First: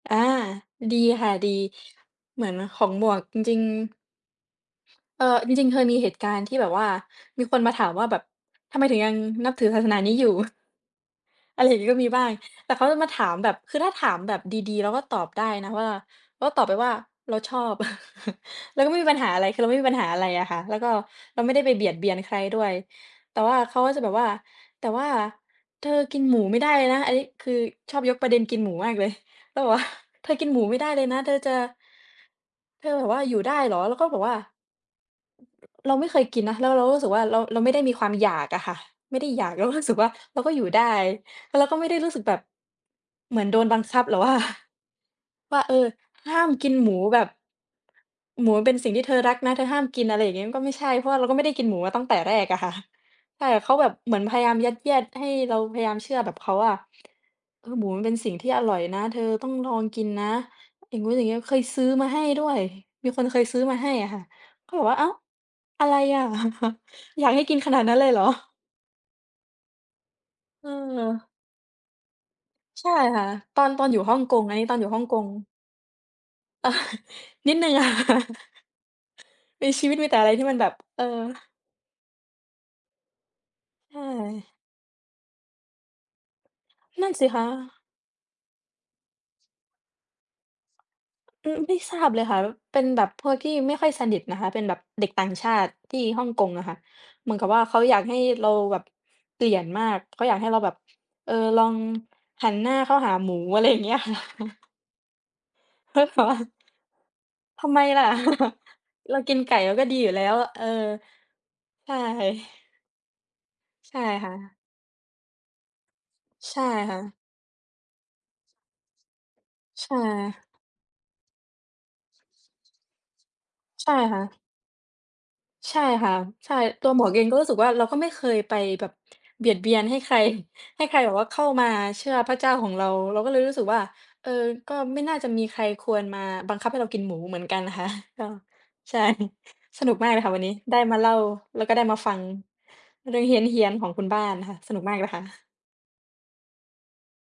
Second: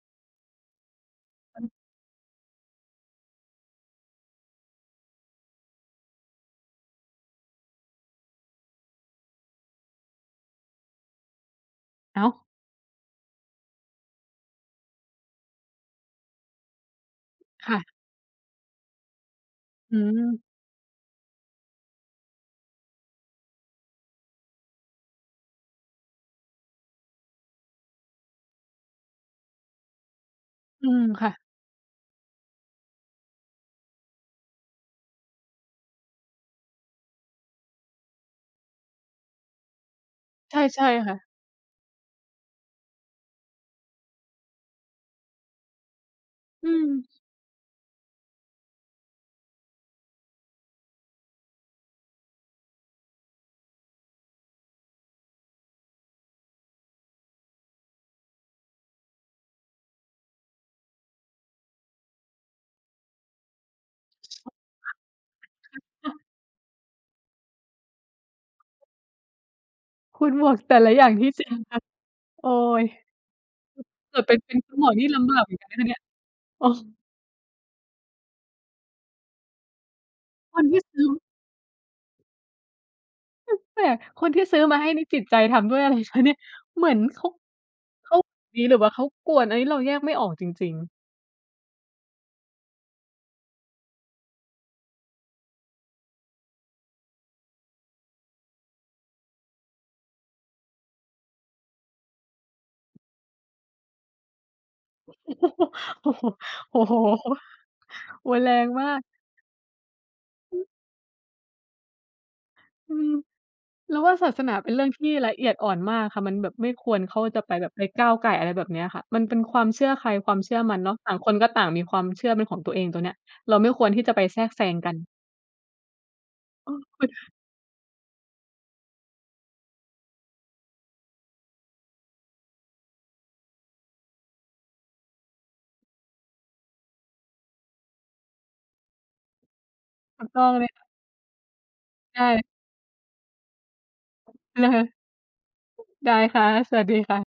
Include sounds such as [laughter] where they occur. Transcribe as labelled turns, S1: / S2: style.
S1: อา ดีค่ะ ดี เหมือนของหมวก จริง ๆ เออ จริง ๆ เคยมีเหตุการณ์ที่แบบว่ามีคนมาถามว่าแบบ "ทำไมถึงยังนับถือศาสนานี้อยู่?" อะไรอย่างงี้ ก็มีบ
S2: อ้
S1: ้า
S2: า
S1: ง
S2: ว!
S1: แต่เค้าจะมาถามแบบ คือถ้าถามแบบดี ๆ เราก็ตอบได้นะว่า เราก็ตอบไปว่า "เราชอ
S2: ค
S1: บ"
S2: ่ะ
S1: [chuckles] เราก็ไม่มีปัญหาอะไร คือเราไม่มีป
S2: อ
S1: ั
S2: ื
S1: ญหาอะไรอ
S2: ม
S1: ะค่ะ แล้วก็เราไม่ได้ไปเบียดเบียนใครด้วย แต่ว่าเขาก็จะแบบว่า "แต่ว่า เธอกินหมูไม่ได้เลยนะ" อันนี้ คือชอบยกประเด็นกินหมูมากเลย แล้วแบบว่า "เธอกินหมูไม่ไ
S2: อ
S1: ด
S2: ื
S1: ้เล
S2: ม
S1: ยนะ
S2: ค่
S1: เธ
S2: ะ
S1: อจะ" "เธอแบบว่าอยู่ได้เหรอ?" เราก็บอกว่า เราไม่เคยกินนะ แล้วเราก็รู้สึกว่า เรา เราไม่ได้มีความอยากอะค่ะ ไม่ได้อยาก เราก็รู้สึกว่า เราก
S2: ใ
S1: ็
S2: ช
S1: อ
S2: ่
S1: ยู่
S2: ใ
S1: ได
S2: ช
S1: ้
S2: ่ค่ะ
S1: แล้วเราก็ไม่ได้รู้สึกแบบ เหมือนโดนบังคับ หรือว่า ว่า เออ ห้ามก
S2: อ
S1: ิ
S2: ื
S1: นหมู
S2: ม
S1: แบบ หมูมันเป็นสิ่งที่เธอรักนะ เธอห้ามกิน อะไรอย่างงี้ มันก็ไม่ใช่ เพราะว่าเราก็ไม่ได้กินหมูมาตั้งแต่แรกอะค่ะ ใช่ เขาแบบเหมือนพยายามยัดเยียดให้เราพยายามเชื่อแบบเขาอะ เออ "หมูมันเป็นสิ่งที่อร่อยนะ เธอต้องลองกินนะ" อย่างงู้นอย่างงี้ เคยซื้อมาให้ด้วย มีคนเคยซื้อมาให้อะค่ะ เขาบอกว่า "อ้าว! อะไรอะ
S2: [unintelligible]
S1: [chuckles] อยากให้กินขนาดนั้นเลยเหรอ?
S2: คุณหมวก แต่ละอย่าง
S1: เออ
S2: นี่เสี่ยงจัง โอ๊ย
S1: ใช่ค่ะ ตอน ตอนอยู่ฮ
S2: เ
S1: ่
S2: ก
S1: อ
S2: ิ
S1: ง
S2: ดเป
S1: ก
S2: ็น
S1: ง
S2: เ
S1: อ
S2: ป็
S1: ัน
S2: น
S1: นี้
S2: ค
S1: ต
S2: ุ
S1: อ
S2: ณ
S1: น
S2: ห
S1: อ
S2: ม
S1: ยู่
S2: วก
S1: ฮ่อ
S2: นี
S1: ง
S2: ่
S1: ก
S2: ล
S1: ง
S2: ำบากเหมือนกันนะคะเนี่ย โอ้!
S1: [chuckles] นิดหนึ่ง ค่ะ [chuckles] ในชีวิตมีแต่อะไรที่มั
S2: ค
S1: นแบ
S2: น
S1: บ
S2: ที่ซ
S1: เอ
S2: ื
S1: อ
S2: ้อ แปล
S1: ใช
S2: ก ๆ คนที่
S1: ่
S2: ซื้อมาให้นี่จิตใจทำด้วย อะไร คะเนี่ย เหมือน
S1: นั่น
S2: เข
S1: สิ
S2: า
S1: คะ
S2: เขา เอ๊ หรือว่าเขากวน อันนี้เราแยกไม่ออกจริง ๆ
S1: อืม ไม่ทราบเลยค่ะ ว เป็นแบบพวกที่ไม่ค่อยสนิทนะคะ เป็นแบบเด็กต่างชาติที่ฮ่องกงอะค่ะ เหมือนกับว่า เขาอยากให้เราแบบ เปลี่ยนมาก เขาอยากให้เราแบบ เอ่อ ลองหันหน้าเข้าหาหมู อะไรอย่างเงี้ย ค่ะ [chuckles]
S2: [chuckles]
S1: [unintelligible]
S2: โอ้โฮ
S1: ทำไมล่ะ
S2: โอ๊ย แร
S1: [chuckles]
S2: งมาก
S1: เรากินไก่ เราก็ดีอยู่แล้วอะ เออ ใช่
S2: อืม เ
S1: ใช
S2: รา
S1: ่
S2: ว่า
S1: ค
S2: ศา
S1: ่
S2: สน
S1: ะ
S2: าเป็นเรื่องที่ละเอียดอ่อนมากค่ะ มันแบ
S1: ใ
S2: บ
S1: ช่
S2: ไม่ค
S1: ค่
S2: วร
S1: ะ
S2: เข้า จะไปแบบไปก้าวก่าย อะไรแบบเนี้ยค่ะ มันเป็นความเช
S1: ใ
S2: ื
S1: ช
S2: ่อใคร ความ
S1: ่
S2: เชื่อมันเนาะ ต่างคนก็ต่างมีความเชื่อเป็นของตัวเอง ตรงเนี้ย เราไม่ค
S1: ใช
S2: วร
S1: ่
S2: ที่จะ
S1: ค่
S2: ไป
S1: ะ
S2: แทรกแซงกัน
S1: ใช่ค่ะ ใช่
S2: โอ้!
S1: ตัวหม
S2: คุ
S1: วกเองก
S2: ณ
S1: ็รู้สึกว่า เราก็ไม่เคยไปแบบเบียดเบียนให้ใคร ให้ใครแบบว่าเข้ามาเชื่อพระเจ้าของเรา เราก็เลยรู้สึกว่า เออ ก็ไม่น่าจะมีใครควรมาบังคับให้เรากินหมูเหมือนกันค่ะ ก็ ใช่ [chuckles] สนุกมากเล
S2: ถ
S1: ย
S2: ู
S1: ค่
S2: ก
S1: ะ ว
S2: ต
S1: ั
S2: ้
S1: น
S2: อ
S1: นี้
S2: งเลย
S1: ได้
S2: ค่ะ
S1: มาเล่าแล้วก็ได้มาฟั
S2: ใ
S1: ง
S2: ช่
S1: เรื่องเฮี้ยน ๆ ของคุณบ้านค่ะ สนุกม
S2: [chuckles]
S1: ากเลยค่ะ
S2: ได้ค่ะ สวัสดีค่ะ